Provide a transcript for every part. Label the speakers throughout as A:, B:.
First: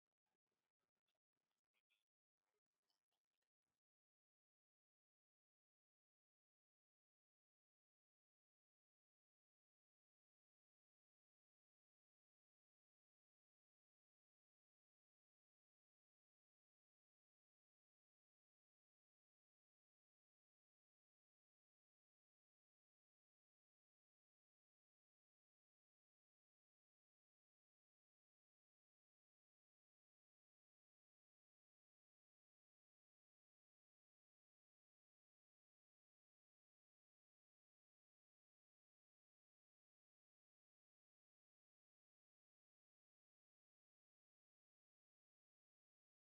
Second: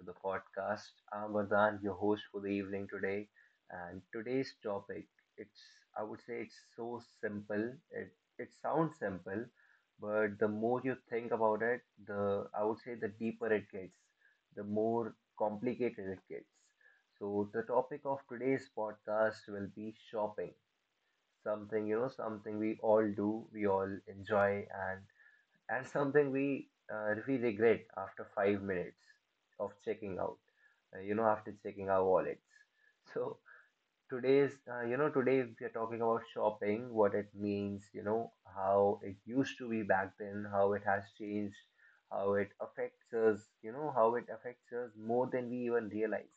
A: to the podcast. I'm Vardhan, your host for the evening today. And today's topic, it's I would say it's so simple. It sounds simple, but the more you think about it, the I would say the deeper it gets, the more complicated it gets. So the topic of today's podcast will be shopping. Something, you know, something we all do, we all enjoy and something we regret after 5 minutes of checking out you know, after checking our wallets. So today's you know, today we are talking about shopping, what it means, you know, how it used to be back then, how it has changed, how it affects us, you know, how it affects us more than we even realize.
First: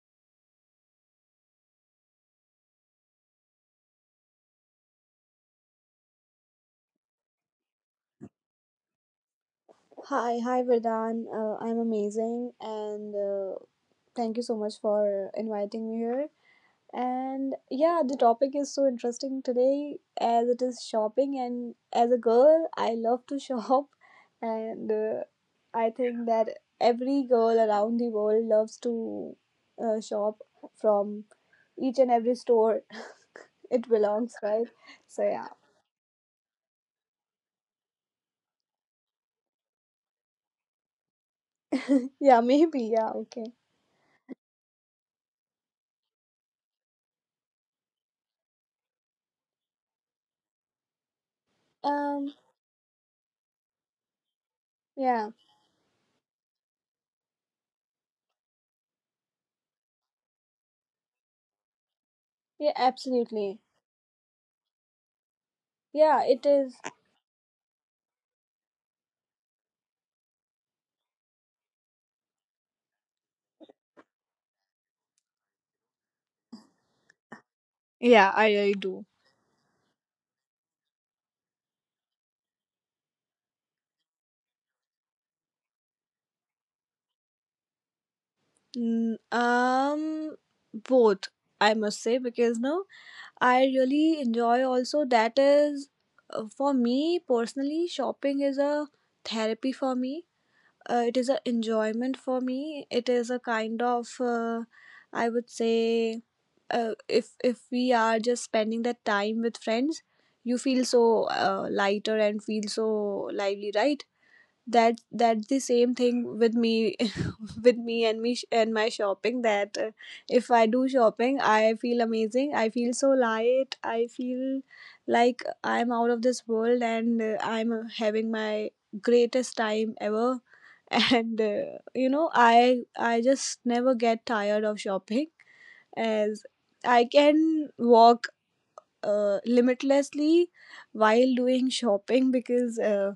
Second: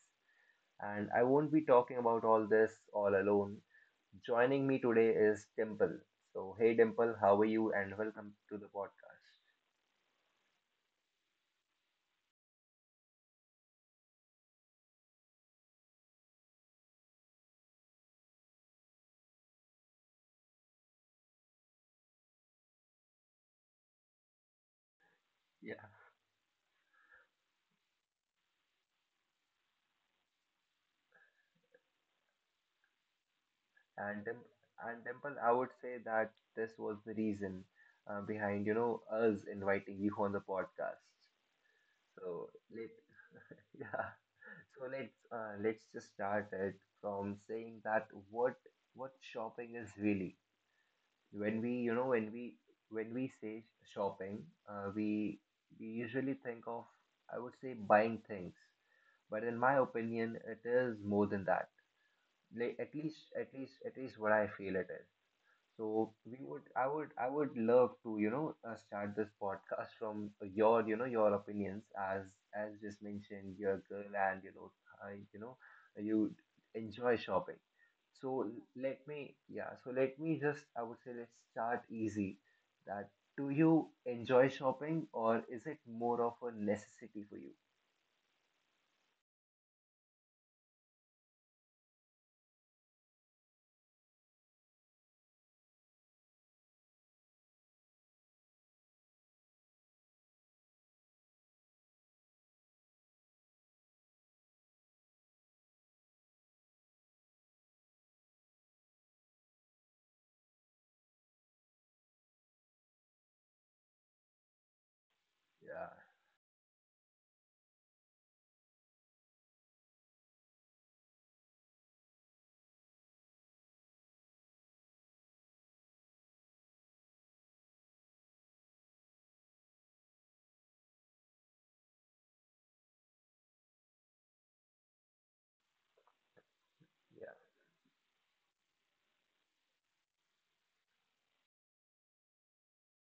A: And I won't be talking about all this all alone. Joining me today is Dimple. So hey Dimple, how are you and welcome to the podcast.
B: Hi, hi Vardhan. I'm amazing and thank you so much for inviting me here. And yeah, the topic is so interesting today as it is shopping. And as a girl, I love to shop. And I think that every girl around the world loves to shop from each and every store. It
A: And
B: belongs,
A: Dimp-
B: right?
A: and
B: So
A: Dimple,
B: yeah,
A: I would say that this was the reason behind, you know, us inviting you on the podcast.
B: yeah,
A: So let
B: maybe, yeah, okay.
A: yeah, so let's just start it from saying that what shopping is really. When we, you know, when
B: Um,
A: we when we say shopping, uh,
B: yeah,
A: we we usually think of, I would say, buying things. But in my opinion, it is more than that.
B: yeah,
A: Like,
B: absolutely.
A: at least what I feel it is. So
B: Yeah,
A: we
B: it
A: would,
B: is.
A: I would, I would love to, you know, start this podcast from your, you know, your opinions as just mentioned, you're a girl and you know, I, you know, you enjoy shopping.
B: Yeah,
A: So
B: I do.
A: let me just, I would say, let's start easy. That do you enjoy shopping or is it more of a necessity for you?
B: Mm, Um, Both I must say, because no, I really enjoy also. That is, for me personally shopping is a therapy for me. It is a enjoyment for me. It is a kind of, I would say, if we are just spending that time with friends, you feel so lighter and feel so lively, right? That the
A: Yeah,
B: same thing with me. With me and my shopping. That if I do shopping, I feel amazing, I feel so light, I feel like I'm out of this world, and I'm, having my greatest time ever. And I just never get tired of shopping, as I
A: yeah,
B: can walk limitlessly while doing shopping, because uh,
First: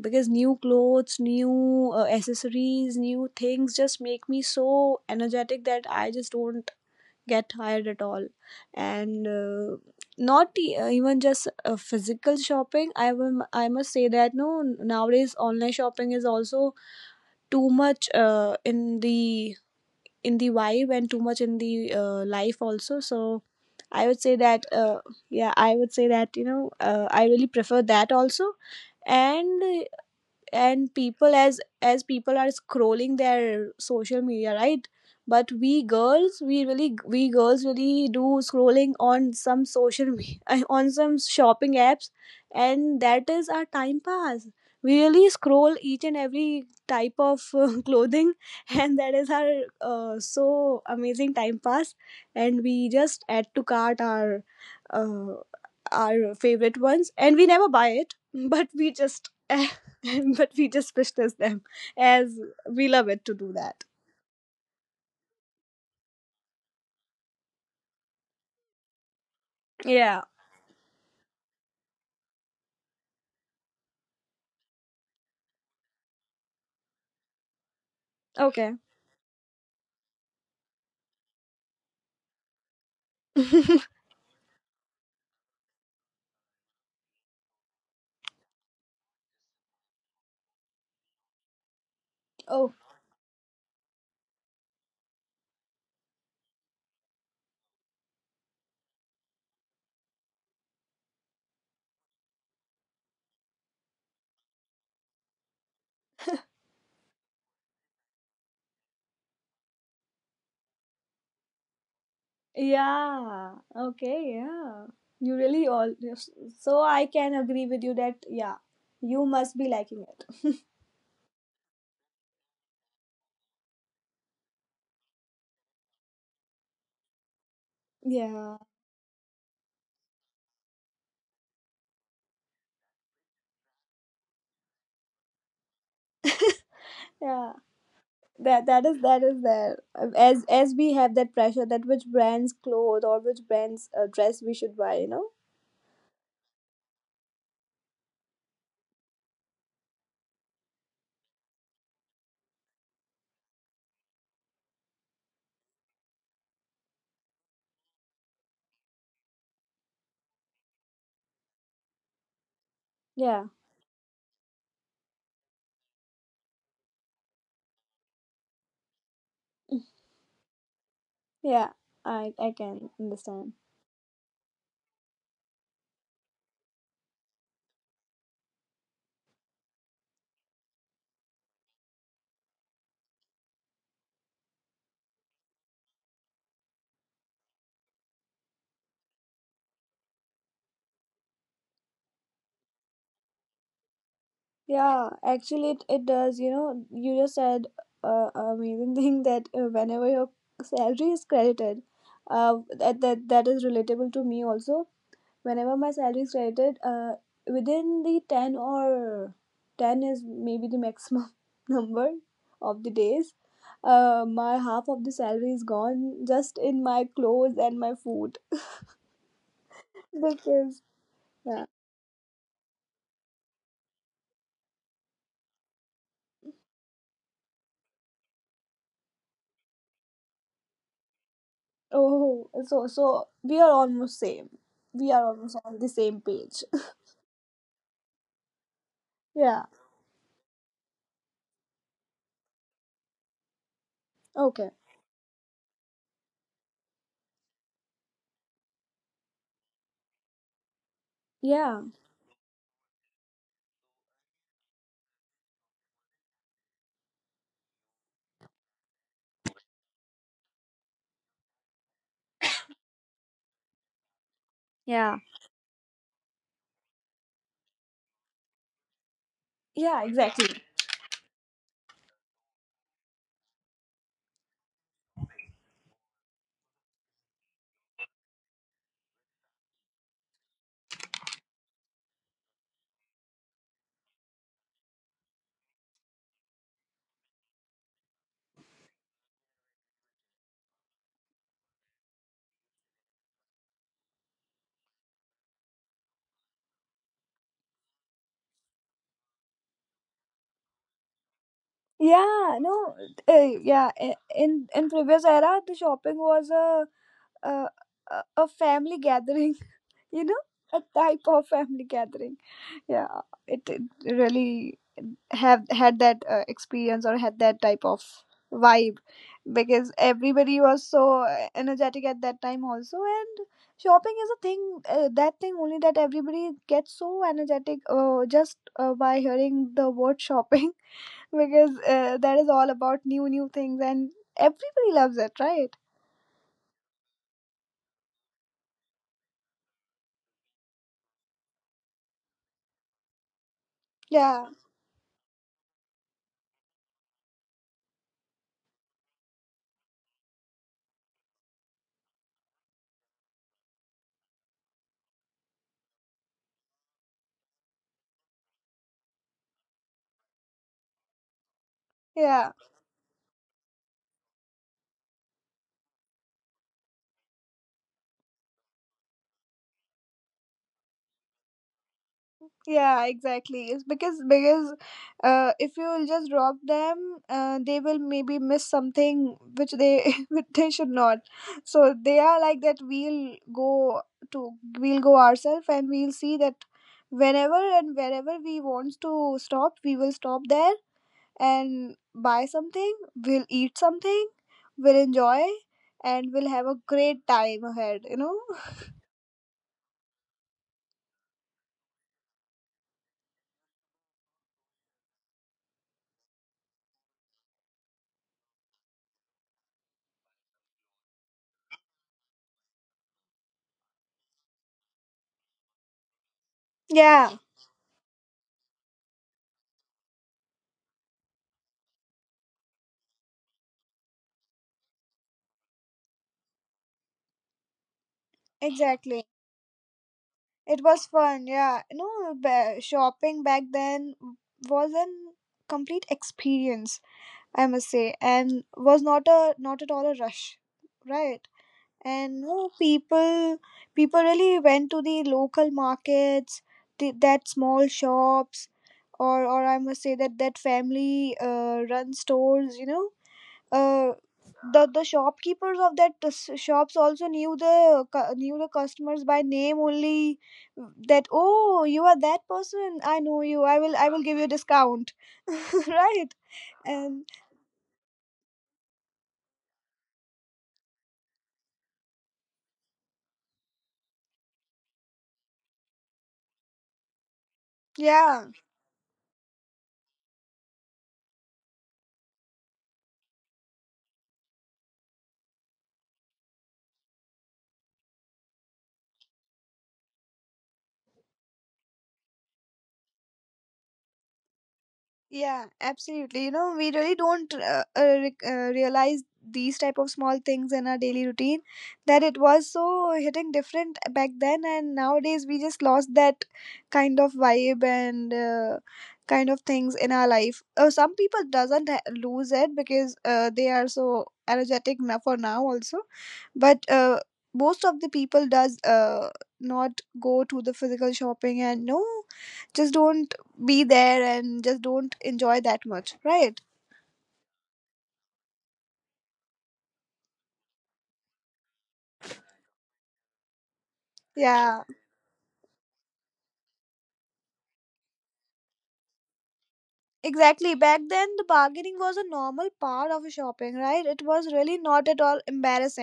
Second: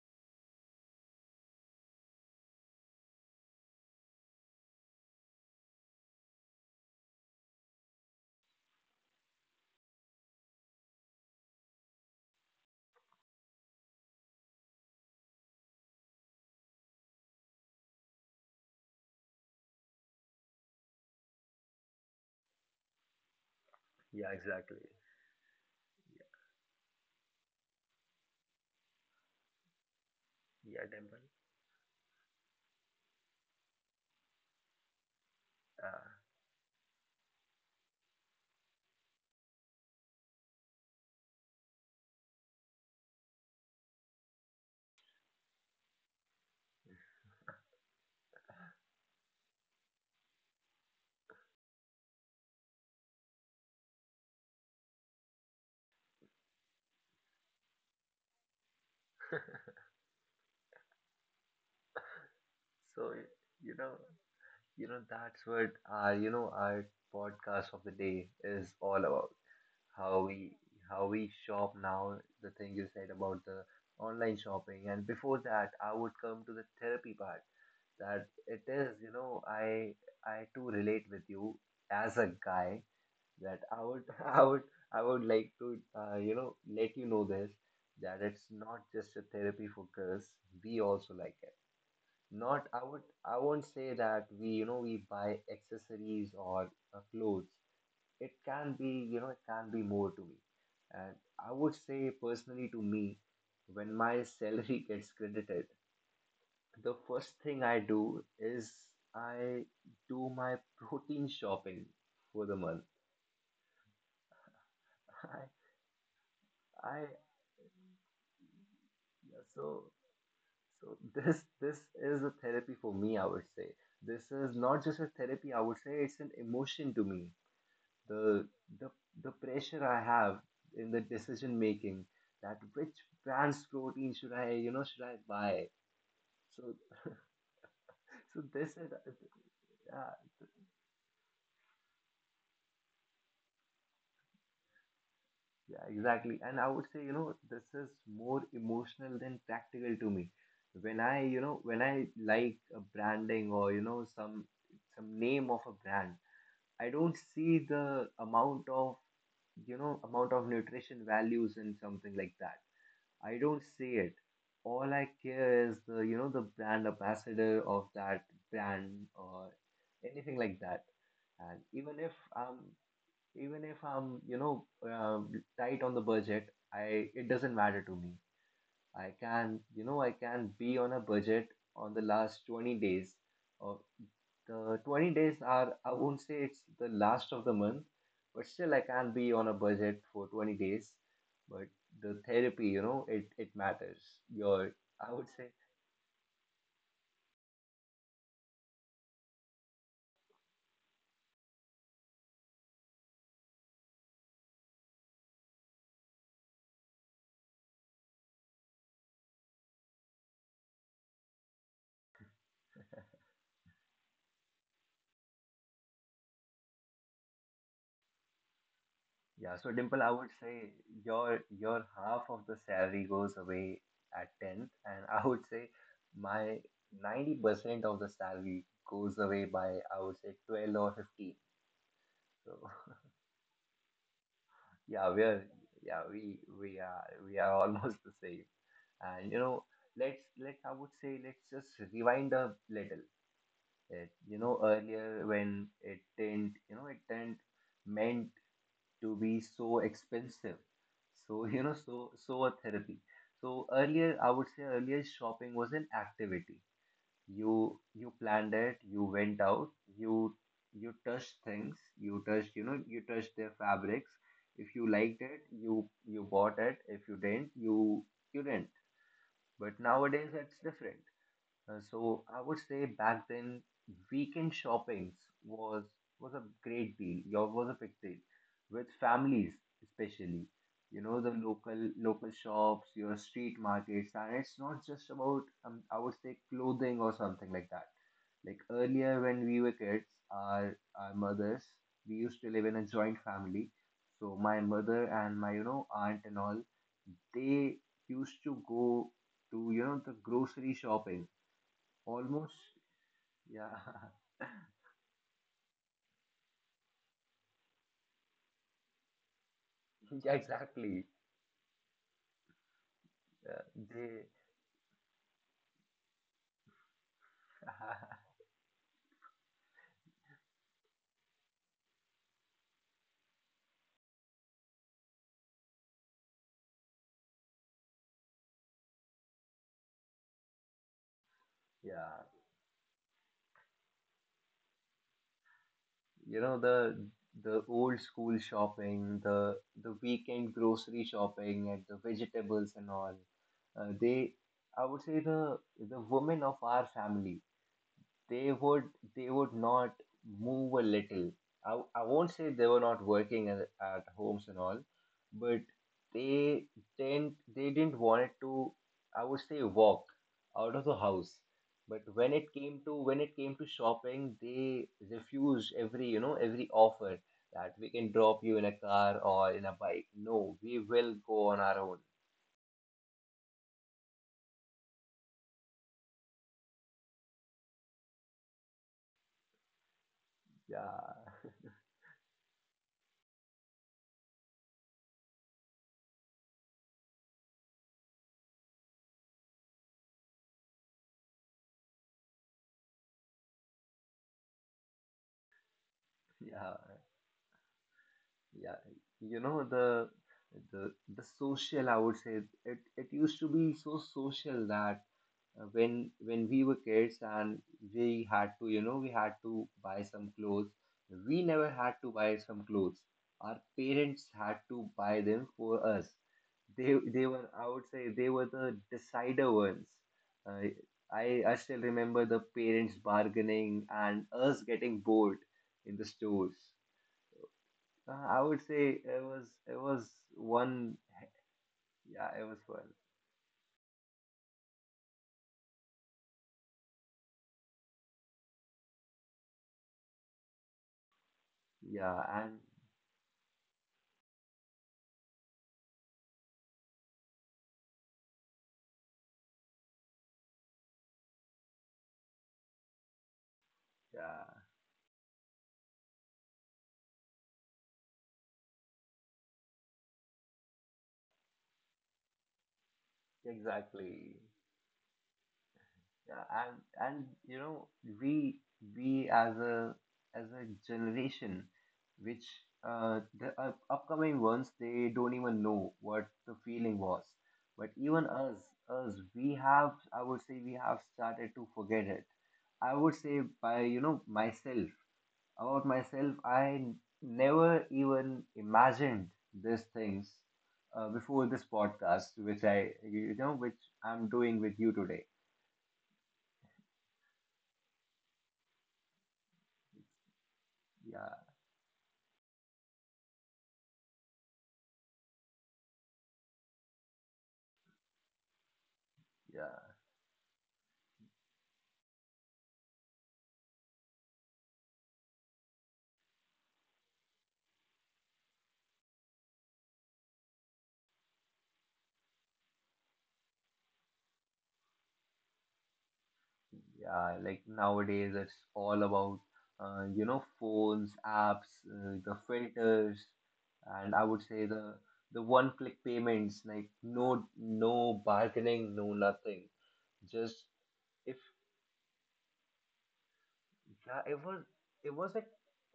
B: because new clothes, new accessories, new things just make me so energetic that I just don't get tired at all. And not even just physical shopping, I must say that, no, nowadays online shopping is also too much, in the vibe, and too much in the, life also. So I would
A: yeah.
B: say that
A: Exactly.
B: yeah, I would say that, I really prefer that also. and
A: Yeah, yeah,
B: and
A: Temple.
B: people, as people are scrolling their social media, right? But we
A: Uh,
B: girls we really we girls really do scrolling on some on some shopping apps, and that is our time pass. We really scroll each and every type of clothing, and that is our, so amazing time pass. And we just add to cart our, uh, our favorite ones, and we never buy it. but we just but we just business them, as we
A: so
B: love it to do
A: you
B: that.
A: know. You know, that's what our, you know, our podcast of the day is all about. How
B: Yeah.
A: we how we shop now, the thing you said about the online shopping. And before that, I would come to the therapy part. That it
B: Okay.
A: is, you know, I too relate with you as a guy that I would I would like to you know, let you know this, that it's not just a therapy for girls. We also like it. Not,
B: Oh.
A: I would, I won't say that we, you know, we buy accessories or clothes. It can be, you know, it can be more to me. And I would say personally to me, when my salary gets credited, the first thing I do is I do my protein shopping for the month.
B: Yeah. Okay. Yeah. You
A: I,
B: really all. So I
A: I,
B: can agree with you that, yeah, you
A: yeah,
B: must be
A: so
B: liking it.
A: This is a therapy for me, I would say. This is not just a therapy, I would say it's an emotion to me. The
B: Yeah.
A: the the pressure I have in the decision making, that which brand's protein should I, you know, should I buy? So
B: Yeah.
A: so
B: That
A: this
B: that
A: is
B: is that is there.
A: yeah,
B: As we have that pressure, that which brands clothes or which brands, dress we should buy. You know.
A: yeah, exactly. And I would say, you know, this is more emotional than practical to me. When I, you know, when I like a branding or, you know, some name of a brand, I don't see the amount of, you know, amount of nutrition values in something like that. I
B: Yeah.
A: don't see it. All I care is the, you know, the brand ambassador of that brand or anything like that. And
B: Yeah.
A: even if
B: I
A: I'm
B: can understand.
A: even if I'm, you know, tight on the budget, I it doesn't matter to me. I can, you know, I can be on a budget on the last 20 days of the 20 days are, I won't say it's the last of the month, but still I can be on a budget for 20 days. But the therapy, you know, it matters. Your,
B: Yeah,
A: I would say,
B: actually, it does. You just said, amazing thing that, whenever your salary is credited, that is relatable to me also. Whenever my salary is credited, within the 10 or 10 is maybe the maximum number of the days, my half of the salary is gone just in my clothes and my food.
A: yeah. So Dimple, I would say
B: Because, yeah.
A: your half of the salary goes away at 10th, and I would say my 90% of the salary goes away by, I would say, 12 or 15.
B: Oh,
A: So
B: so we are almost same. We
A: yeah,
B: are
A: we are,
B: almost on the
A: yeah,
B: same page.
A: we are almost the same. And you
B: Yeah.
A: know, let's I would say let's just rewind a little. It, you know,
B: Okay.
A: earlier when it didn't, you know, it didn't meant to be so expensive. So, you know,
B: Yeah.
A: so a therapy. So earlier, I would say earlier shopping was an activity. You planned it, you went out, you you touched things, you touched, you know, you touched their fabrics. If you
B: Yeah.
A: liked it, you bought it. If you didn't, you didn't. But
B: Yeah,
A: nowadays
B: exactly.
A: it's different. So I would say back then weekend shoppings was was a great deal. Yours was a big deal with families especially. You know, the local shops, your street markets, and it's not just about I would say clothing or something like that. Like earlier when we were kids, our mothers, we used to live in a joint family. So my mother and my, you know, aunt and all, they used to go to, you know, the grocery shopping
B: Yeah,
A: almost.
B: no, uh, yeah. i-
A: Yeah
B: In in previous era, the shopping was a, a family gathering. You
A: yeah
B: know, a
A: exactly.
B: type of family gathering. Yeah,
A: uh,
B: it
A: they
B: really have had that experience, or had that type of vibe, because everybody was so energetic at that time also, and shopping is a thing, that thing only, that everybody gets so energetic, just by hearing the word shopping. Because
A: yeah,
B: that is all about new things, and everybody loves it, right?
A: you know, the old school shopping, the weekend grocery shopping and the vegetables and all. They
B: Yeah,
A: I would say the women of our family, they would, not move a little. I won't say they were not working at homes and all, but they didn't, they didn't want it to, I would say, walk out of the house. But
B: yeah,
A: when it came to shopping, they refused every, you know, every offer that we can drop you in a car or in a bike. No, we will go on our own.
B: yeah, exactly. It's because if you will just drop them, they will maybe miss something which they which they should not.
A: Yeah,
B: So they are like that to we'll go ourselves, and we'll see that whenever and wherever we want to stop, we will stop there and buy something, we'll eat something, we'll enjoy, and we'll have a
A: yeah.
B: great time ahead.
A: Yeah, you know, the the social, I would say, it used to be so social that when we were kids and we had to, you know, we had to buy some clothes, we never had to buy some clothes, our parents had to buy them for us. They
B: Yeah,
A: were, I would say, they were the decider ones. uh, I still remember the parents bargaining and us getting bored in the stores. I would say
B: exactly.
A: it was
B: It
A: one.
B: was fun, yeah. No,
A: Yeah, it was fun.
B: shopping back then was an complete experience, I must say, and was not at all a rush, right?
A: Yeah
B: And
A: and
B: no, people really went to the local markets, the, that small shops, or I must say that family, run storesuh,
A: yeah
B: the shopkeepers of that shops also knew knew the customers by name only, that, oh, you are that person, I know you, I will give you
A: exactly.
B: a discount. Right,
A: Yeah
B: and
A: and you know, we we as a as a generation which, the upcoming ones, they don't even know what the feeling was. But even
B: yeah.
A: us, us, we have, I would say, we have started to forget it. I would say by, you know, myself, about myself, I never even imagined these things before this podcast, which I, you know, which I'm doing with you today.
B: Yeah, absolutely. We really don't realize these type of small things in our daily
A: Yeah,
B: routine, that it was so hitting different back then, and nowadays we just lost that kind of vibe, and, kind of
A: yeah,
B: things in our life. Some people doesn't lose it, because, they are so energetic now, for now also, but, most of the people does not go to the physical shopping, and no, just don't be there, and just don't enjoy that much, right?
A: yeah. Like nowadays, it's all about, you know, phones, apps, the filters, and I would say
B: Yeah,
A: the one-click payments. Like no, no bargaining, no nothing. Just
B: exactly. Back then,
A: if
B: the bargaining was a normal part of shopping, right? It
A: yeah,
B: was really not at
A: it
B: all
A: was a,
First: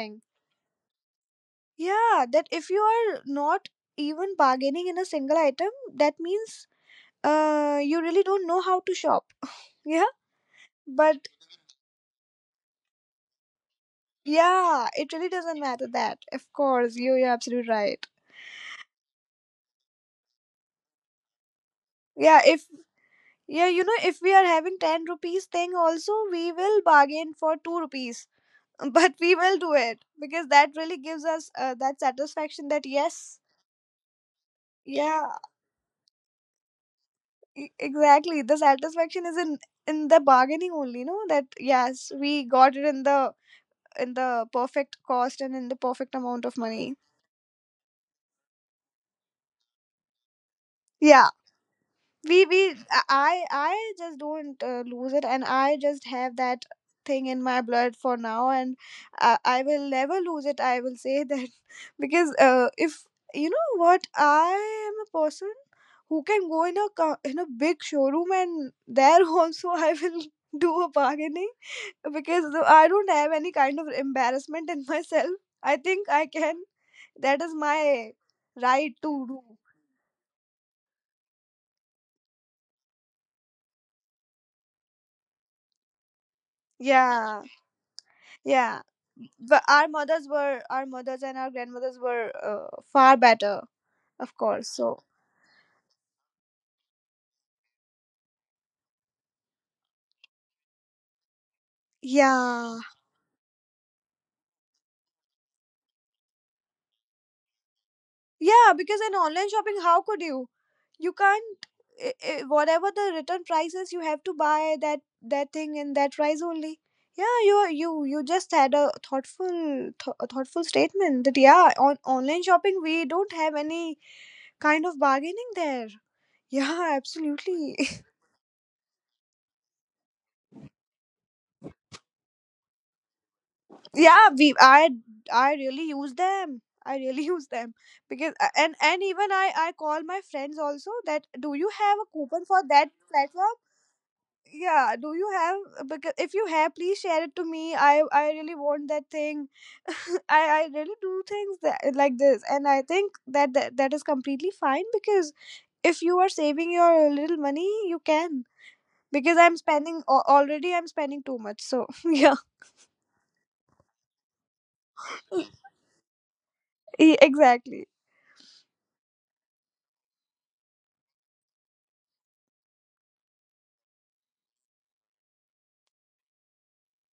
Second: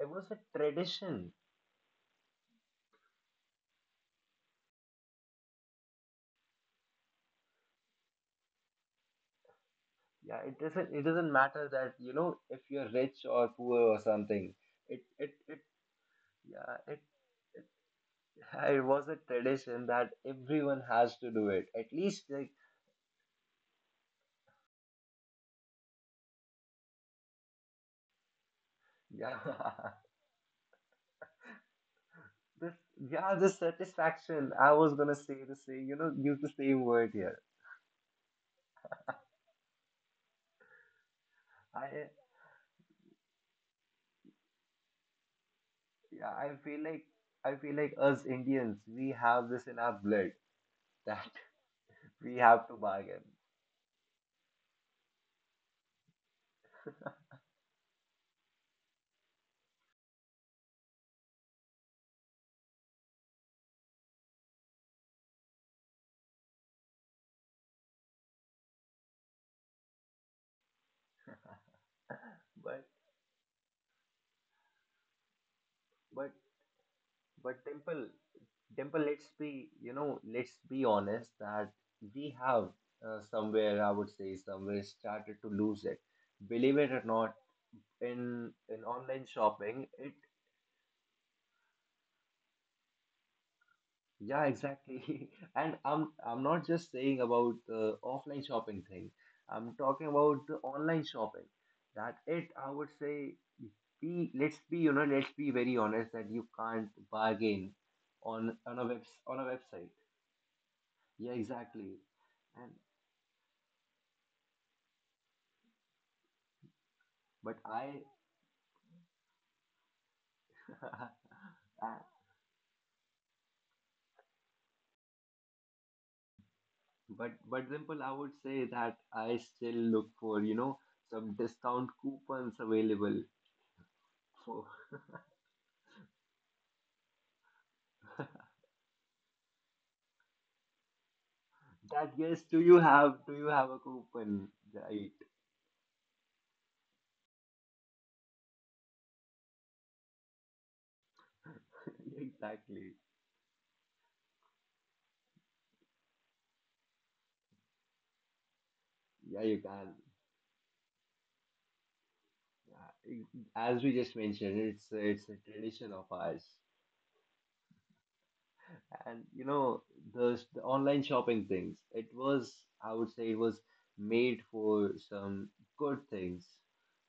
A: it was a tradition.
B: Yeah, that if you are not even bargaining in a single item, that means, you really don't know how to shop. Yeah,
A: Yeah, it doesn't, it
B: but
A: doesn't matter that, you know, if you're rich or poor or something.
B: yeah, it really doesn't
A: It
B: matter that. Of
A: yeah
B: course, you're absolutely right.
A: it it was a tradition that everyone has to do it at least,
B: Yeah,
A: like
B: if yeah, you know, if we are having 10 rupees thing also, we will bargain for 2 rupees. But we
A: yeah
B: will do it, because that really gives us, that satisfaction,
A: this
B: that
A: yeah
B: yes,
A: this satisfaction, I was gonna
B: yeah,
A: say the same, you know, use the same word here.
B: exactly. The satisfaction is in the bargaining only, no, that
A: I
B: yes, we got it in the perfect cost, and in the perfect
A: yeah,
B: amount
A: I
B: of
A: feel
B: money.
A: like, us Indians we have this in our blood, that
B: Yeah,
A: we
B: we
A: have to bargain.
B: I just don't, lose it, and I just have that thing in my blood for now, and I will never lose it, I will say that. Because if you know what, I am a person who can go in a big showroom, and there, also I will do a bargaining. Because
A: but
B: I don't have any kind of embarrassment in myself, I think I
A: but
B: can. That is
A: but temple
B: my right
A: Dimple,
B: to
A: let's
B: do.
A: be, you know, let's be honest that we have, somewhere, I would say, somewhere started to lose it. Believe it or not,
B: Yeah,
A: in
B: yeah.
A: online
B: But
A: shopping, it
B: our mothers, and our grandmothers were, far better. Of
A: yeah,
B: course, so
A: exactly. And I'm not just saying about the offline shopping thing. I'm talking about the online shopping. That it, I
B: yeah,
A: would say, be let's be, you know, let's be very honest that you can't bargain on,
B: yeah, because in
A: a
B: online shopping,
A: website.
B: how could you? You
A: Yeah,
B: can't.
A: exactly.
B: I
A: And
B: whatever the return price is, you have to buy that thing in that price only. Yeah,
A: but
B: you
A: I
B: you just had a thoughtful statement, that yeah,
A: Uh,
B: on online shopping we don't have any kind of bargaining there. Yeah,
A: But but
B: absolutely.
A: simple, I would say that I still look for, you know, some discount coupons available
B: Yeah, we
A: for
B: I really use them, I really use them, because, and even I call my friends also, that do you have a
A: that. Yes,
B: coupon
A: do
B: for
A: you
B: that
A: have,
B: platform?
A: a coupon?
B: Yeah,
A: Right.
B: do you have? Because if you have, please share it to me, I really want that thing. I really do things that, like this, and I
A: Exactly.
B: think that, that is completely fine, because if you are saving your little money, you can, because
A: Yeah,
B: I'm
A: you can.
B: spending already, I'm spending too much, so. yeah
A: Yeah. e, As we just mentioned, it's a tradition of ours.
B: Exactly.
A: And you know, the online shopping things, it was, I would say, it was made for some good things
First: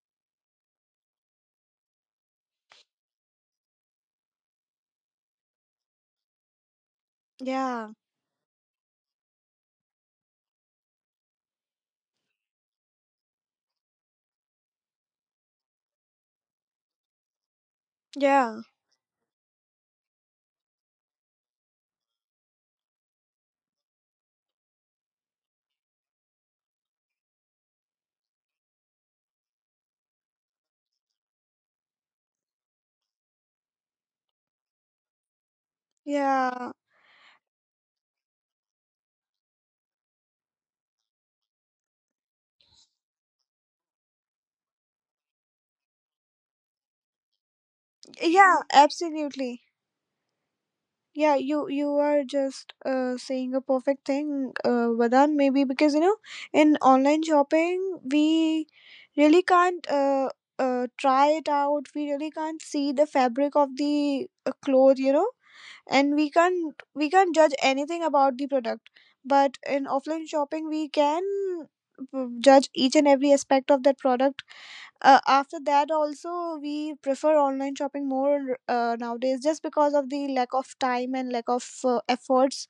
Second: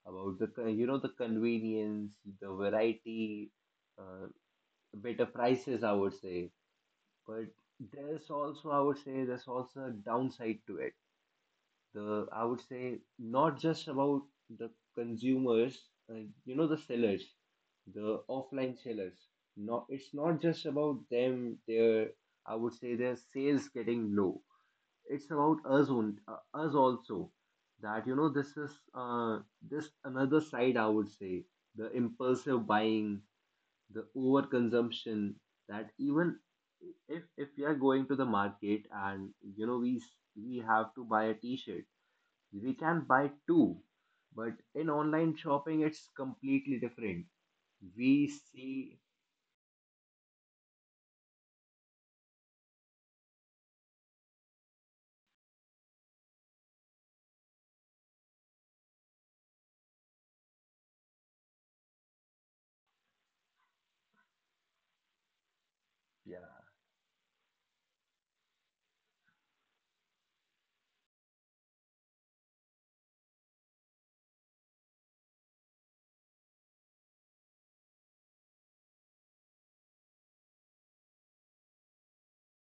A: about the, you know, the convenience, the variety, uh, better prices, I would say. But
B: Yeah.
A: there's also, I would say, there's also a downside to it. The I would say not just about the consumers, uh, you know, the sellers, the
B: Yeah,
A: offline sellers. Not, it's not just about them. Their I would say their sales getting low. It's about us on us also. That, this is this another side, I would say, the impulsive buying, the overconsumption. That, even
B: yeah,
A: if we are going to the market, and you know we we have to buy a T-shirt, we can buy two. But in online shopping it's completely different. We
B: yeah,
A: see,
B: absolutely. Yeah, you are just saying a perfect thing, Vadan, maybe because in online shopping we really can't try it out. We really can't see the fabric of the, cloth, and we
A: yeah.
B: can't we can't judge anything about the product. But in offline shopping, we can, judge each and every aspect of that product. After that also, we prefer online shopping more, nowadays, just because of the lack of time and lack of, efforts,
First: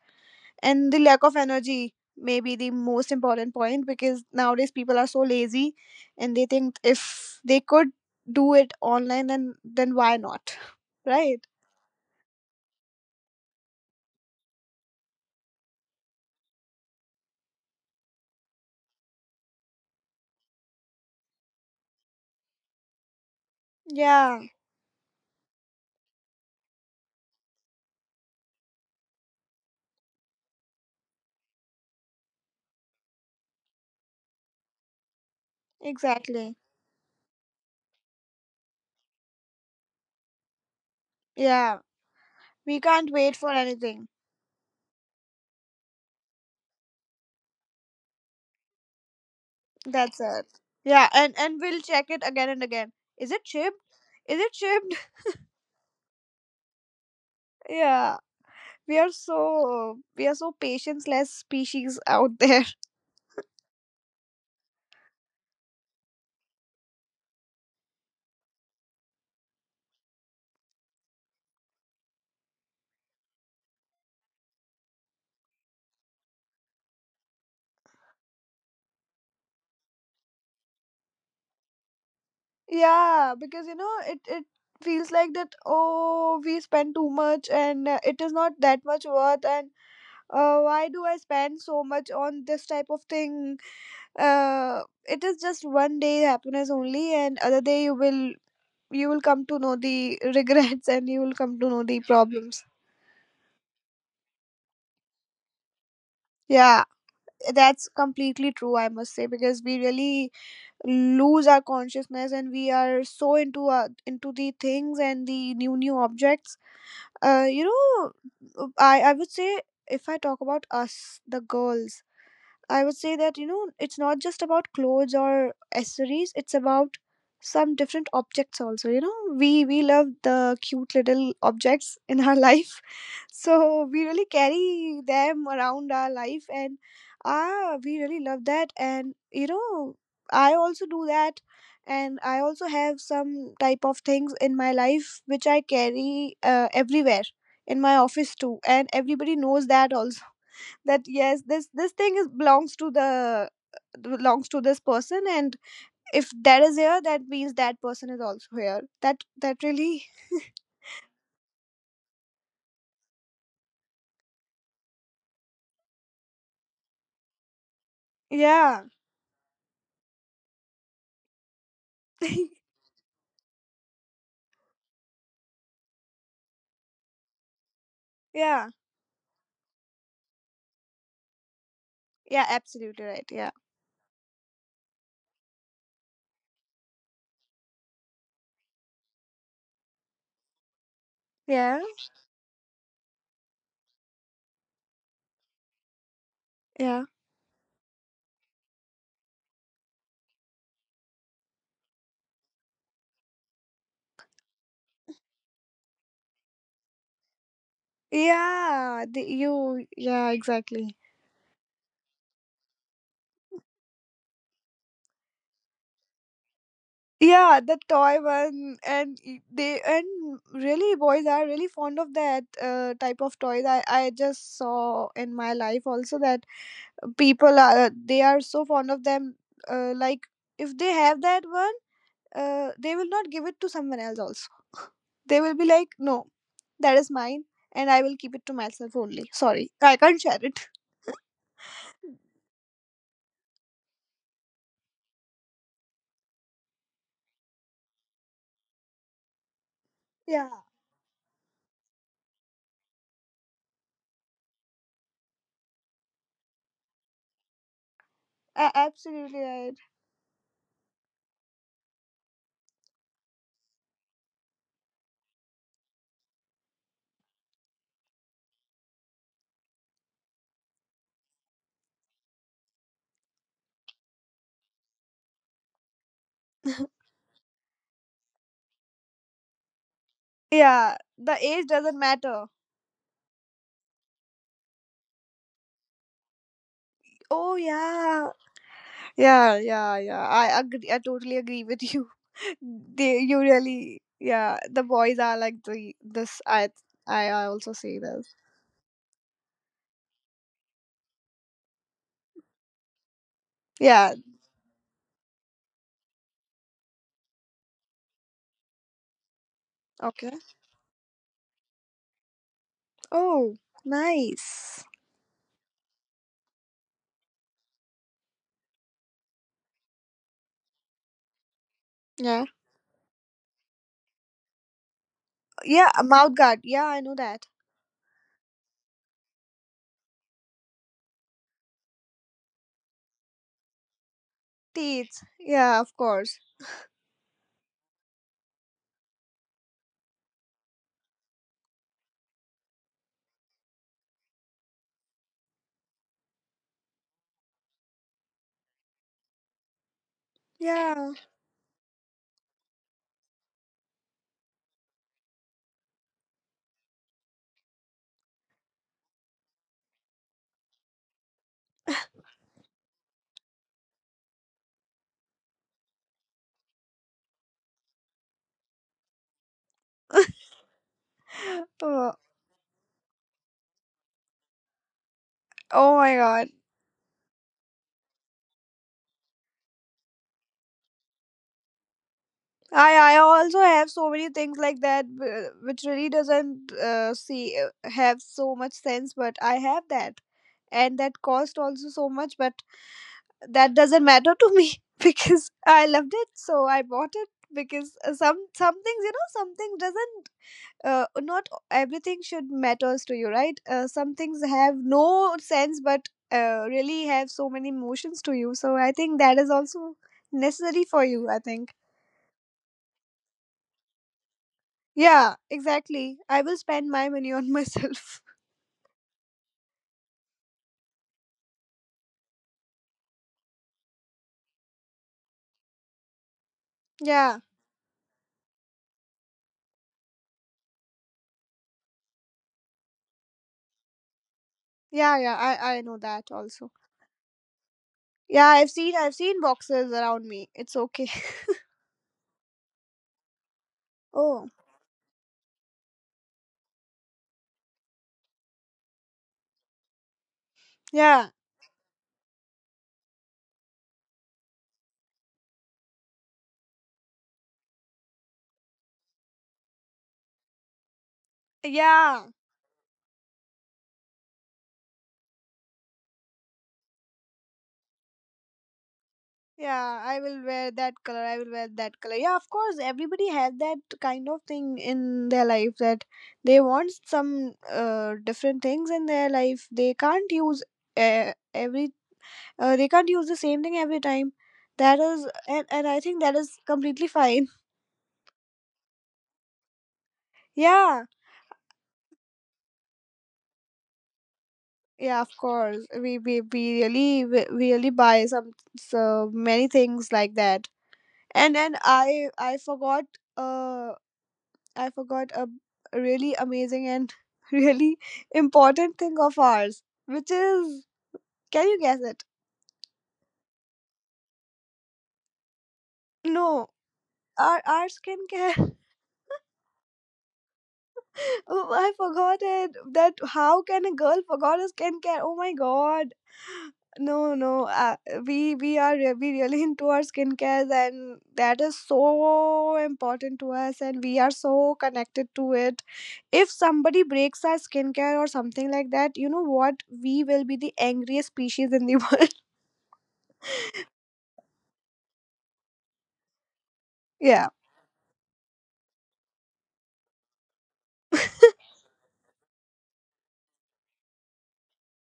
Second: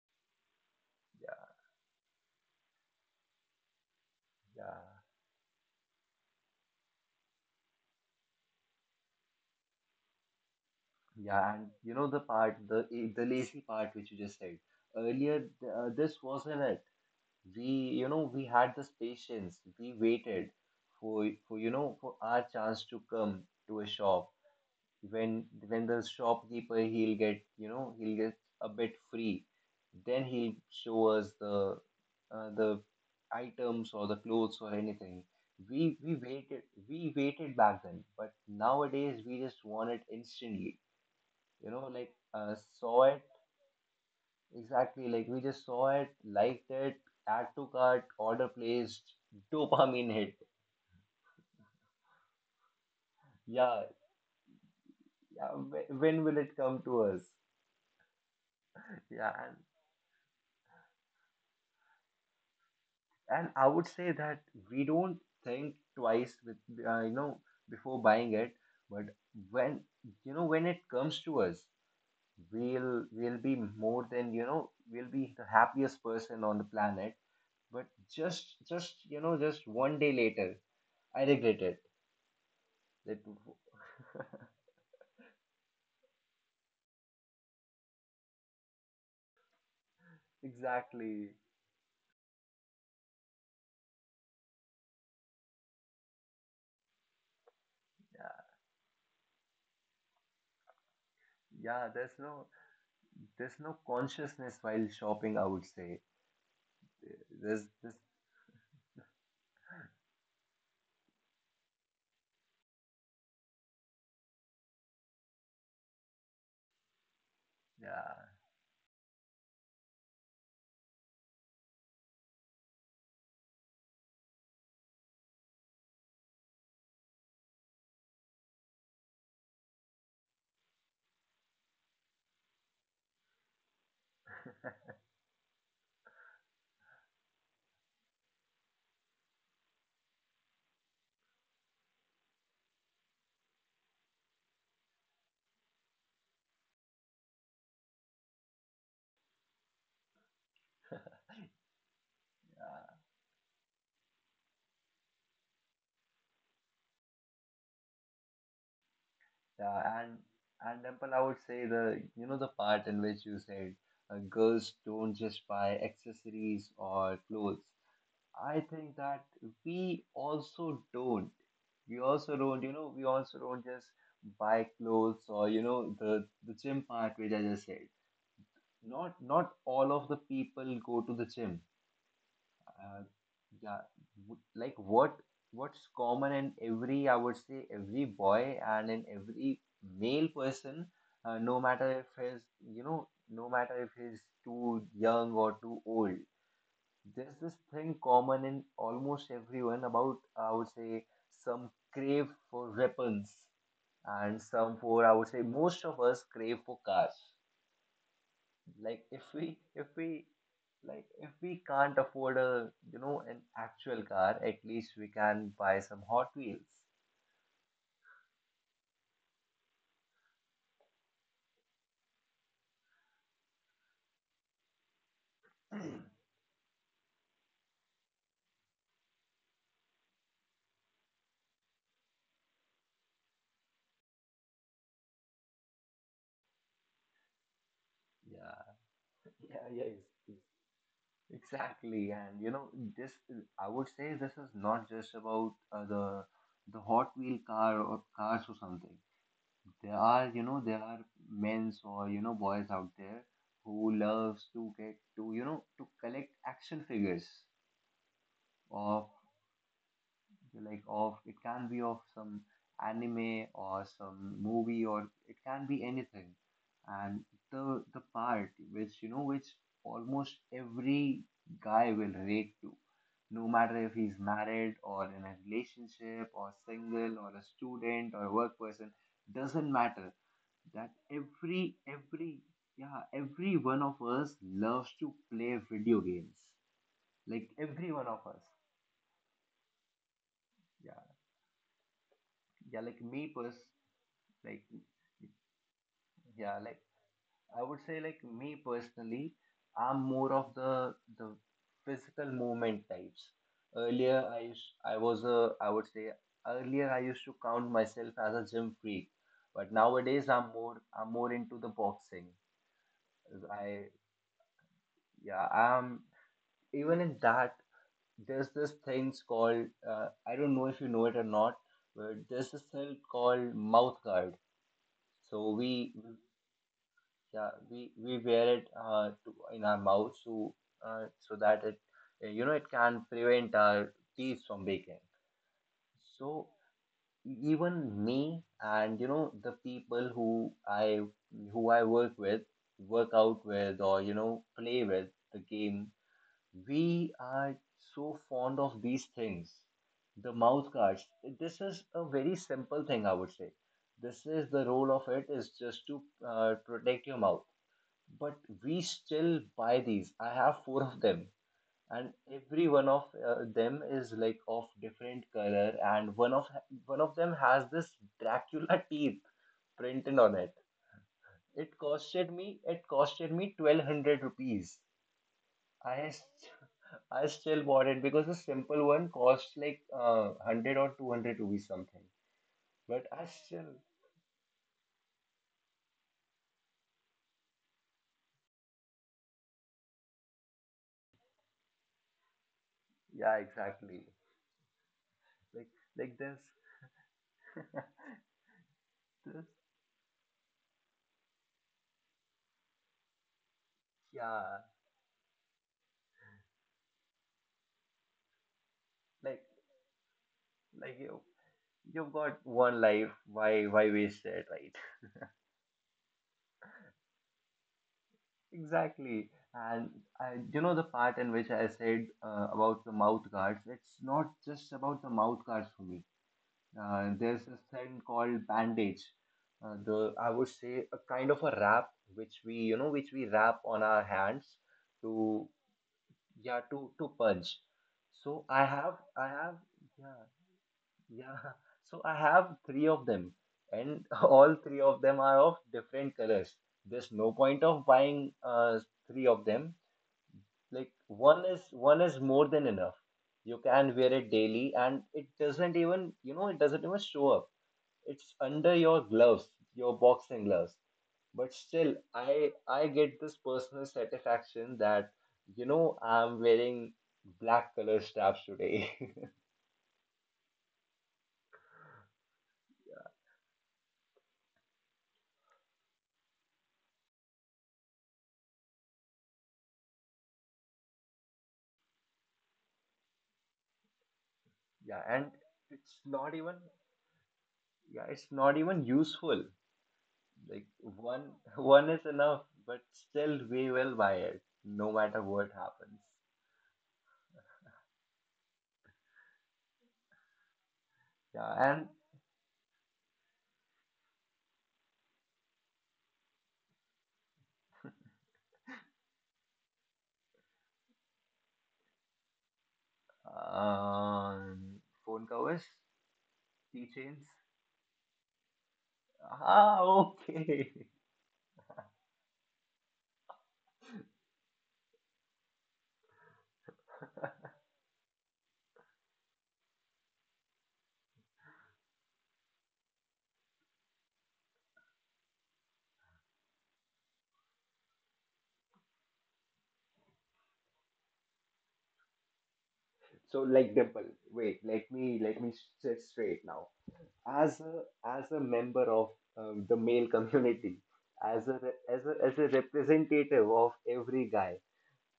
B: and the lack of energy may be the most important point, because nowadays people
A: Yeah,
B: are so lazy, and they think if they could do it online, then why not? Right.
A: yeah, and you know the part, the lazy part which you just said earlier, this wasn't it. We, you know, we had this patience. We waited for you know for our chance to come to a shop.
B: Yeah,
A: When the shopkeeper, he'll get, you know, he'll get a bit free, then he'll show us the, the items or the clothes or anything. We
B: exactly.
A: waited. We waited back then, but nowadays we just want it instantly. You
B: Yeah,
A: know, like,
B: we
A: saw
B: can't
A: it.
B: wait for anything.
A: Exactly, like we just saw it, liked it, add to cart, order placed. Dopamine
B: That's
A: hit.
B: it. Yeah, and we'll check it again and again. Is it shipped?
A: Yeah.
B: Is it shipped?
A: Yeah, when will it come to us?
B: Yeah. We are
A: Yeah,
B: so we are so patience-less species out there.
A: and I would say that we don't think twice with, you know, before buying it. But when, you know, when it comes to us, we'll be more than, you know, we'll be the happiest person on the planet. But just you know just one day later, I regret it. That,
B: Yeah, because it feels like that, oh, we spend too much, and, it is not that much worth, and, why do I
A: exactly.
B: spend so much on this type of thing? It is just one day happiness only, and other day you will
A: Yeah.
B: you will come to know the regrets, and you will come to know
A: Yeah,
B: the
A: there's no,
B: problems.
A: there's no consciousness while shopping, I would say.
B: Yeah.
A: There's
B: That's
A: this,
B: completely true, I must say, because we really lose our consciousness and we are so into into the things and the new objects. uh you know
A: yeah.
B: i i would say, if I talk about us, the girls, I would say that, you know, it's not just about clothes or accessories, it's about some different objects also, you know. We love the cute little objects in our life. So we really carry them around our life, and we really love that, and you know, I also do that, and I also have some type of things in my life which I carry everywhere, in my office too, and everybody knows that also, that yes, this thing is belongs to
A: Yeah.
B: the belongs to this person. And if that is here, that means that person is also here. That
A: Yeah,
B: really.
A: and Temple, I would say the, you know, the part in which you said, girls don't just buy accessories or clothes. I
B: Yeah.
A: think that we also don't. We also don't. You know, we also don't just buy clothes, or, you know, the gym part which I just said.
B: Yeah,
A: Not, not all of the people go to the gym.
B: yeah,
A: uh,
B: absolutely right, yeah.
A: yeah, like what, what's common in every, I would say, every boy and in every male person, no
B: Yeah,
A: matter if he's, you know, no matter if he's too young or too old,
B: yeah,
A: there's this thing common in almost everyone about, I would say, some crave for weapons, and some for, I would say, most of us crave for cars. Like
B: yeah, the,
A: if we
B: you
A: if we
B: yeah, exactly.
A: like if we can't afford a, you know, an actual car, at least we can buy some Hot Wheels.
B: Yeah, the toy one, and y- they and really boys are really fond of that type of toys. I just saw in my life also that people are they are so fond of them. Like, if they have that one, they will not give it to someone else also. They will be like, no, that is mine, and I will keep it to
A: Yeah.
B: myself only.
A: Yeah, yeah,
B: Sorry, I
A: yes,
B: can't share
A: yes.
B: it.
A: Exactly. And you know this, I would say this is not just about, the the hot Wheel car or cars or something. There are, you
B: Yeah,
A: know, there are men's, or, you know, boys out there who loves to get to, you know, to collect action figures
B: a-
A: of,
B: absolutely right.
A: like, of, it can be of some anime or some movie, or it can be anything. And the part which, you know, which almost every guy will relate to, no matter if he's married or in a relationship or single or a student or a work person, doesn't matter. That
B: Yeah, the age
A: every
B: doesn't
A: every
B: matter.
A: yeah, every one of us loves to play video games, like
B: Oh
A: every one of
B: yeah,
A: us.
B: yeah, yeah, yeah, I agree, I
A: Yeah.
B: totally agree with you.
A: Yeah, like
B: they
A: me,
B: you
A: pers
B: really yeah,
A: like
B: the boys are like the this
A: yeah
B: I
A: like,
B: I
A: I
B: also
A: would
B: see
A: say, like
B: this.
A: me personally, I'm more of the physical movement types.
B: Yeah.
A: Earlier I used, I was a, I would say, earlier I used to count myself as a gym freak, but nowadays
B: Okay.
A: I'm more, I'm more into the boxing.
B: Oh,
A: I,
B: nice.
A: yeah, I'm even in that. There's this things called, I don't know if you know it or not, but
B: Yeah.
A: there's this thing called mouth guard. So we,
B: Yeah, a mouth guard. Yeah, I know that.
A: yeah, we wear it, to, in our mouth, so so that it, you know, it can prevent our teeth from baking.
B: Teeth. Yeah, of course.
A: So even me, and, you know, the people who I, who I work with, work out with, or, you know, play with the game, we are so fond of these things, the mouth guards.
B: Yeah.
A: This is a very simple thing, I would say. This is, the role of it is just to, protect your mouth. But we still buy these. I have four of them, and every one of, them is like of different color, and one of, one of them has this Dracula teeth printed on it. It
B: Oh,
A: costed me. It costed me 1,200 rupees.
B: oh
A: I
B: my god.
A: I still bought it because the simple one cost like, 100 or 200 rupees, something. But
B: I
A: I
B: also
A: still,
B: have so many things like that, which really doesn't see have so much sense, but I have that, and that cost also so much. But
A: yeah,
B: that doesn't
A: exactly.
B: matter to me because
A: Like
B: I loved
A: like
B: it,
A: this,
B: so I bought it, because some things you know
A: this,
B: some things doesn't not everything should matters to you, right? Some things
A: yeah,
B: have no sense, but really have so many emotions to you, so I think that
A: like
B: is also necessary
A: like
B: for
A: you.
B: you, I think.
A: You've got one life, why waste it, right?
B: Yeah, exactly, I will spend my money on myself.
A: Exactly. And I, you know, the part in which I said, about the mouth guards, it's not just about the mouth guards for me.
B: Yeah,
A: There's this thing called bandage, the I would say a kind of a wrap which we, you know, which we wrap on our hands
B: yeah, yeah,
A: to,
B: I know that
A: yeah,
B: also.
A: to punch. So
B: Yeah,
A: i
B: I've seen,
A: have
B: I've
A: i
B: seen
A: have
B: boxes around
A: yeah.
B: me, it's okay.
A: Yeah, so I have three of them, and
B: Oh
A: all three of them are of different colors. There's no point of buying, three of them. Like
B: yeah,
A: one is more than enough. You can wear it daily, and it doesn't even, you know, it doesn't even show up. It's under your gloves, your boxing gloves. But still,
B: yeah.
A: I get this personal satisfaction that, you know, I'm wearing black color straps today.
B: Yeah, I will wear that color. I will wear that color. Yeah, of course, everybody has that kind of thing in their life, that they want some different things in their life. They can't use every they can't use the same thing every time. That
A: Yeah,
B: is,
A: and
B: and
A: it's
B: I think
A: not
B: that
A: even,
B: is completely fine.
A: yeah, it's not even useful. Like
B: Yeah.
A: one one is enough, but still we will buy it, no
B: Yeah,
A: matter
B: of
A: what
B: course.
A: happens.
B: We really, we really buy some, so many things like that.
A: Yeah,
B: And then
A: and,
B: I forgot, uh I forgot a really amazing and really important thing of ours, which is, can you guess it?
A: um, phone covers,
B: No,
A: keychains,
B: our skincare.
A: ah, okay.
B: Oh, I forgot it. That how can a girl forgot her skincare? Oh my god. No, no. We really into our skincare, and that is so important to us, and we are so connected to it. If somebody breaks our skincare or something like that, you know what? We will be the angriest species in the world.
A: So, like, Dimple, wait, let me sit straight now.
B: Yeah.
A: As a, as a member of, the male community, as a, as a, as a representative of every guy,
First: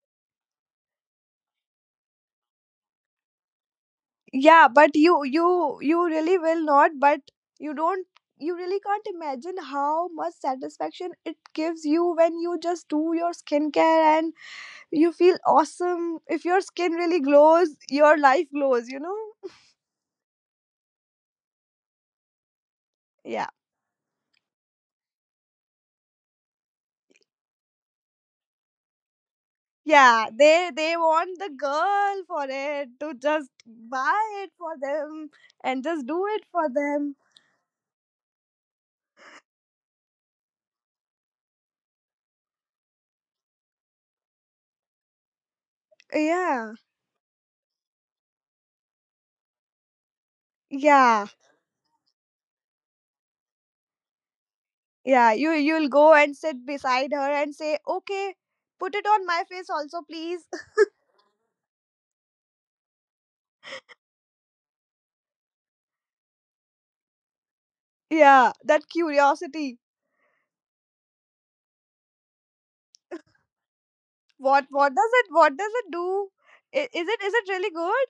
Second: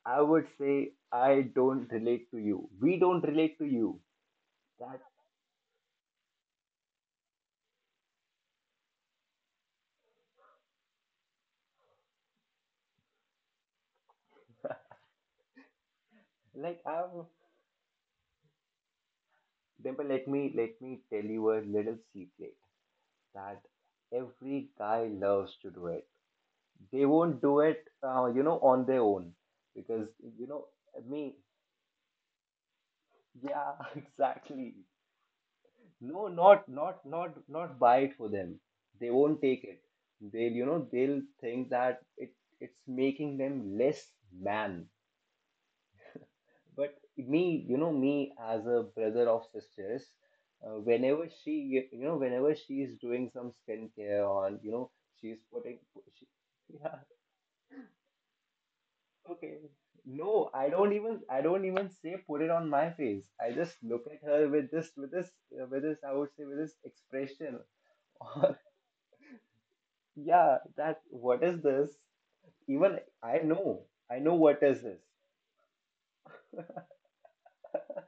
A: I would say, I don't relate to you. We don't relate to you.
B: Yeah, but
A: That,
B: you really will not. But you don't, you really can't imagine how much satisfaction it gives you when you just do your skincare, and you feel awesome. If your
A: like,
B: skin
A: I've,
B: really glows, your life glows, you know.
A: Dimple, let me tell you a little secret,
B: Yeah.
A: that every guy loves to do it. They won't do it, you know, on their own, because,
B: Yeah,
A: you know,
B: they want
A: me.
B: the girl for it, to just
A: Yeah,
B: buy it for
A: exactly.
B: them and just do
A: No,
B: it for
A: not not
B: them.
A: not not buy it for them. They won't take it. They'll, you know, they'll think that it, it's making them less man.
B: Yeah.
A: But me, you know, me as a brother of sisters,
B: Yeah,
A: whenever she, you know, whenever she is doing some skincare on, you know,
B: Yeah,
A: she's
B: you
A: putting,
B: you'll go
A: she,
B: and sit
A: yeah,
B: beside her and say, "Okay, put it on my
A: okay.
B: face also,
A: No,
B: please."
A: I don't even, I don't even say put it on my face, I just look at her with this, with this, with this, I would say, with this expression.
B: Yeah, that curiosity.
A: Yeah, that, what is this. Even I know, I know what
B: What
A: is this.
B: what does it do? I- Is it, is it really good?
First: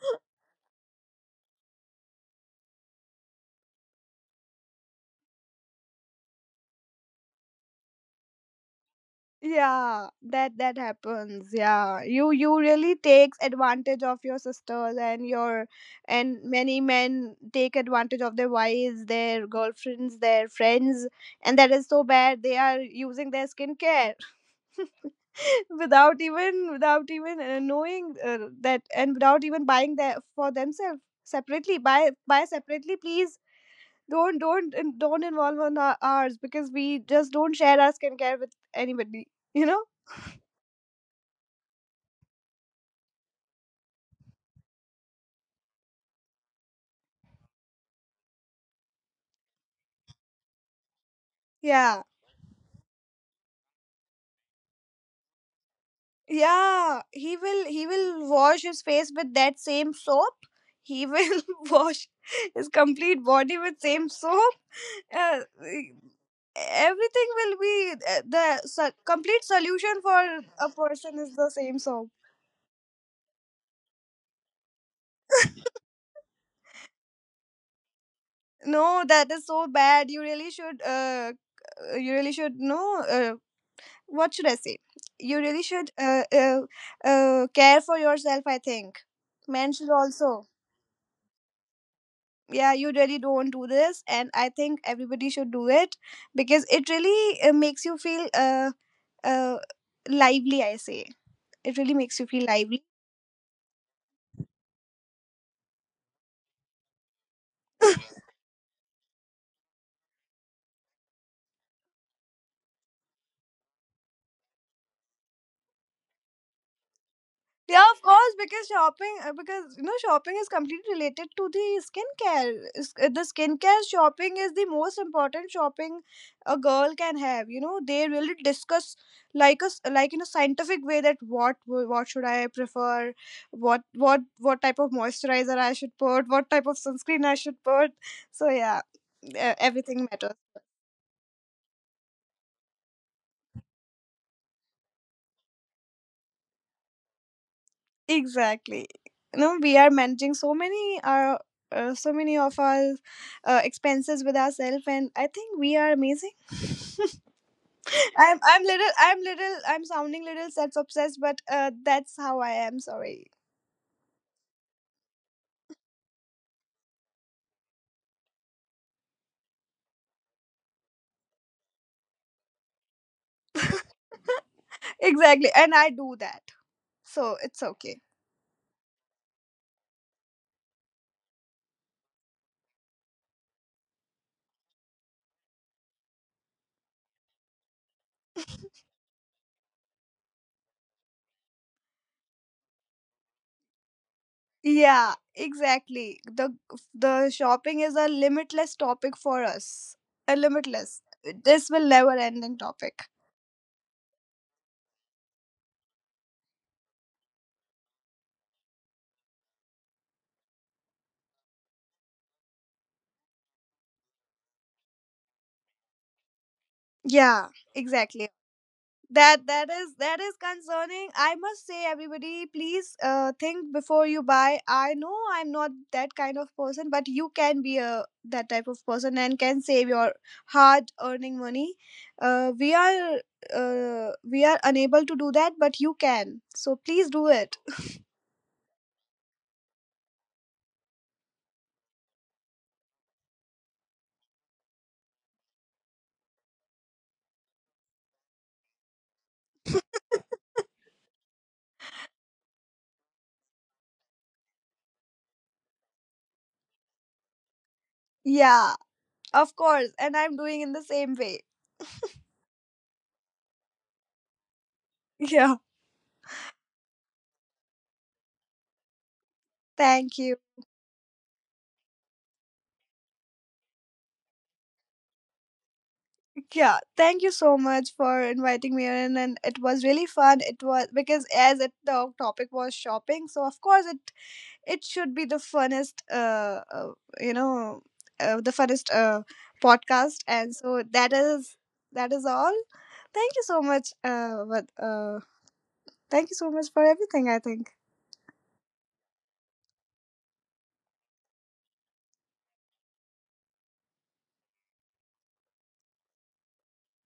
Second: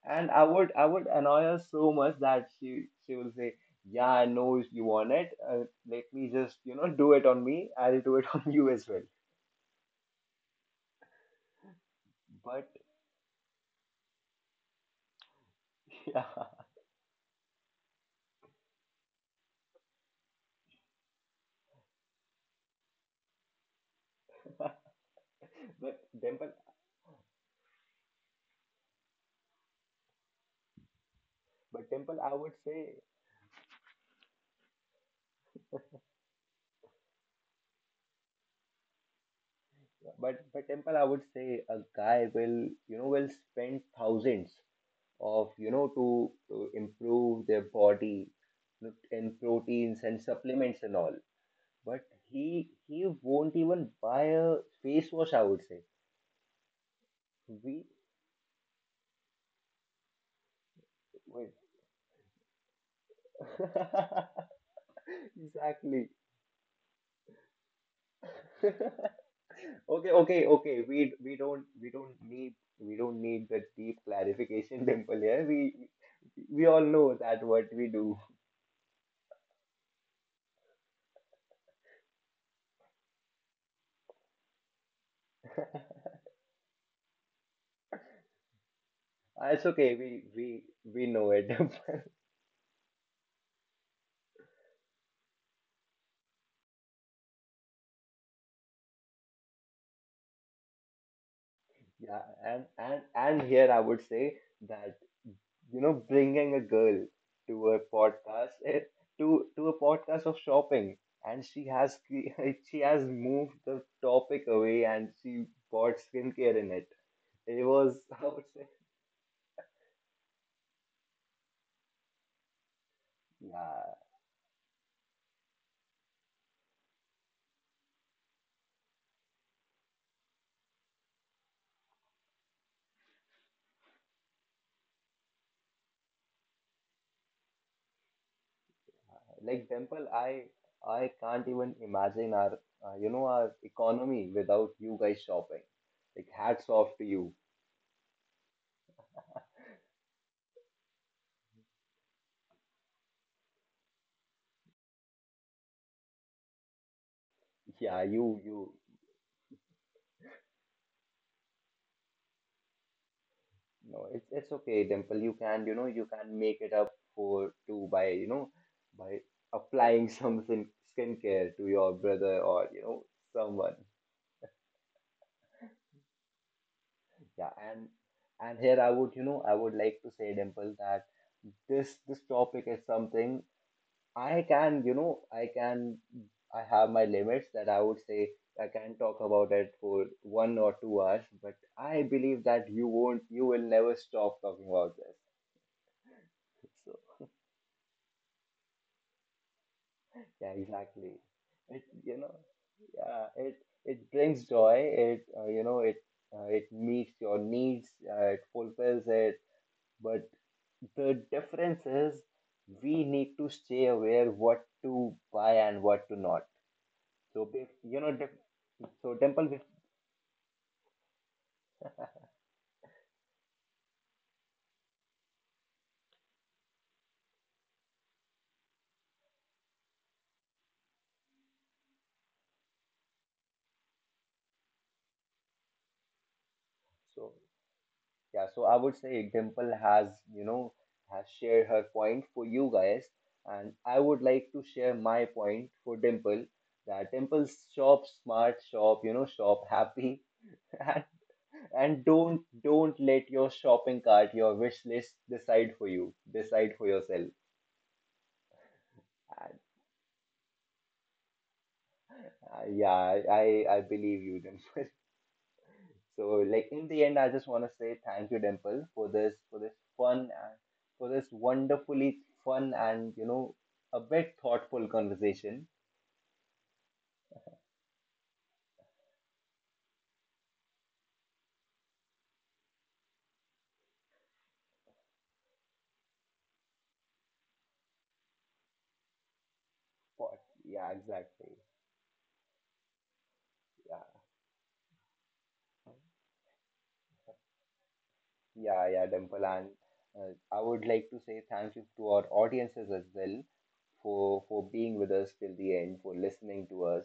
A: And I would, I would annoy her so much that she will say, "Yeah, I know you want it. Let me just, you know, do it on me. I'll do it on you as well."
B: Yeah, that that happens. Yeah, you
A: But
B: really takes advantage of your sisters and your,
A: yeah,
B: and many men take advantage of their wives, their girlfriends, their friends, and that is so bad. They are using their skincare.
A: but temple,
B: Without even knowing that, and without even buying that for themselves. Separately
A: but temple, I
B: buy
A: would
B: separately,
A: say,
B: please. Don't involve on ours, because we just don't share our skincare with anybody, you know.
A: but Temple, I would say a guy will, you know, will spend thousands of, you know, to improve their body in proteins and supplements and all.
B: Yeah.
A: But he won't even buy a face wash. I would say
B: Yeah, he
A: we,
B: will wash his face with that same soap. He will
A: wait.
B: wash his complete body with same soap. Uh, e,
A: Exactly.
B: Everything will be complete solution
A: Okay,
B: for
A: okay,
B: a
A: okay. We
B: person is
A: we
B: the
A: don't,
B: same
A: we
B: soap.
A: don't need, we don't need the deep clarification, Dimple. Yeah, we all know that what we do.
B: No, that is so bad. You really should, you really should know what should I say? You really should care for yourself, I think.
A: It's
B: Men should
A: okay. We
B: also.
A: we we know it.
B: Yeah, you really don't do this, and I think everybody should do it, because it really makes you feel uh lively, I say. It really makes
A: Yeah,
B: you feel lively.
A: and here I would say that, you know, bringing a girl to a podcast, eh, to a podcast of shopping, and she has she has moved the topic away, and she bought skincare in it. It
B: Yeah,
A: was,
B: of
A: I
B: course,
A: would
B: because
A: say,
B: shopping, because you know, shopping is completely related to the skincare. The skincare
A: yeah,
B: shopping is the most important shopping a girl can have. You know, they really discuss, like us, like in a scientific way, that what should I prefer, what type of moisturizer I should put, what type of sunscreen I should put. So yeah,
A: like,
B: everything
A: Dimple,
B: matters.
A: I can't even imagine our, you know, our economy without you guys shopping. Like, hats off to you.
B: Exactly. No, we are managing so many our, so many of our expenses with ourselves, and I think we are amazing.
A: Yeah,
B: i'm
A: you
B: i'm
A: you
B: little i'm little i'm sounding little self obsessed, but that's how I am, sorry.
A: no, it's okay, Dimple. You can, you know, you can make it up for to by, you know, by applying some skin, skincare to your brother, or, you know, someone.
B: Exactly, and I do that, so
A: Yeah,
B: it's okay.
A: and here I would, you know, I would like to say, Dimple, that this topic is something I can, you know, I can, I have my limits, that I would say, I can talk about it for 1 or 2 hours, but I believe that you won't, you will never stop talking about
B: Yeah,
A: this.
B: exactly.
A: So,
B: The shopping is a limitless topic for us. A
A: yeah,
B: limitless.
A: exactly.
B: This
A: It,
B: will never
A: you know,
B: ending topic.
A: yeah, it brings joy. It, you know, it, it meets your needs, it fulfills it. But the difference is, we need to stay aware what to buy and what to not.
B: Yeah,
A: So, you know,
B: exactly.
A: so,
B: That
A: Temple.
B: that is, that is concerning. I must say, everybody, please think before you buy. I know I'm not that kind of person, but you can be a that type of person and can save your hard earning money. Uh, we are we are unable to do that, but you can. So please do
A: So
B: it.
A: yeah, so I would say Dimple has, you know, has shared her point for you guys, and I would like to share my point for Dimple, that, Dimple, shop smart, shop, you know, shop happy, and and don't let your shopping cart, your wish list, decide for you. Decide for yourself.
B: Yeah. Of
A: And
B: course, and I'm doing in the same way.
A: yeah, I believe you, Dimple.
B: Yeah,
A: So, like, in the end, I just want to say thank you, Dimple, for this, for this fun,
B: thank you.
A: and for this wonderfully fun, and, you know, a bit thoughtful conversation.
B: Yeah, thank you so much for inviting me in, and it was really fun. It was, because as it, the topic was shopping, so of course it, it should be the funnest, you know, the funnest podcast,
A: But,
B: and so
A: yeah,
B: that
A: exactly.
B: is, that is all. Thank you so much.
A: Yeah,
B: But Thank you so much for everything, I think.
A: yeah, yeah, Dimple, and I would like to say thank you to our audiences as well, for being with us till the end, for listening to us,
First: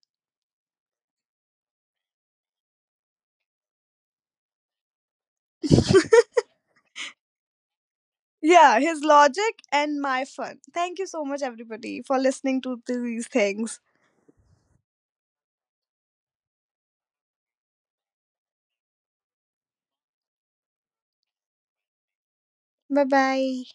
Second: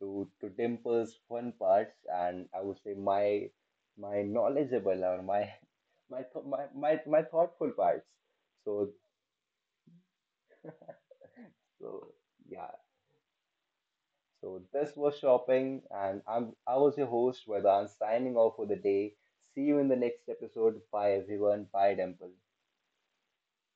A: to Dimple's fun parts, and I would say my, my knowledgeable, or my my th- my thoughtful parts.
B: Yeah,
A: So.
B: his logic and my fun. Thank you so much, everybody,
A: So
B: for listening
A: yeah,
B: to these things.
A: so this was shopping, and I'm, I was your host, Vedan, signing off for the day. See you in the next episode. Bye everyone. Bye, Dimple.
B: Bye bye.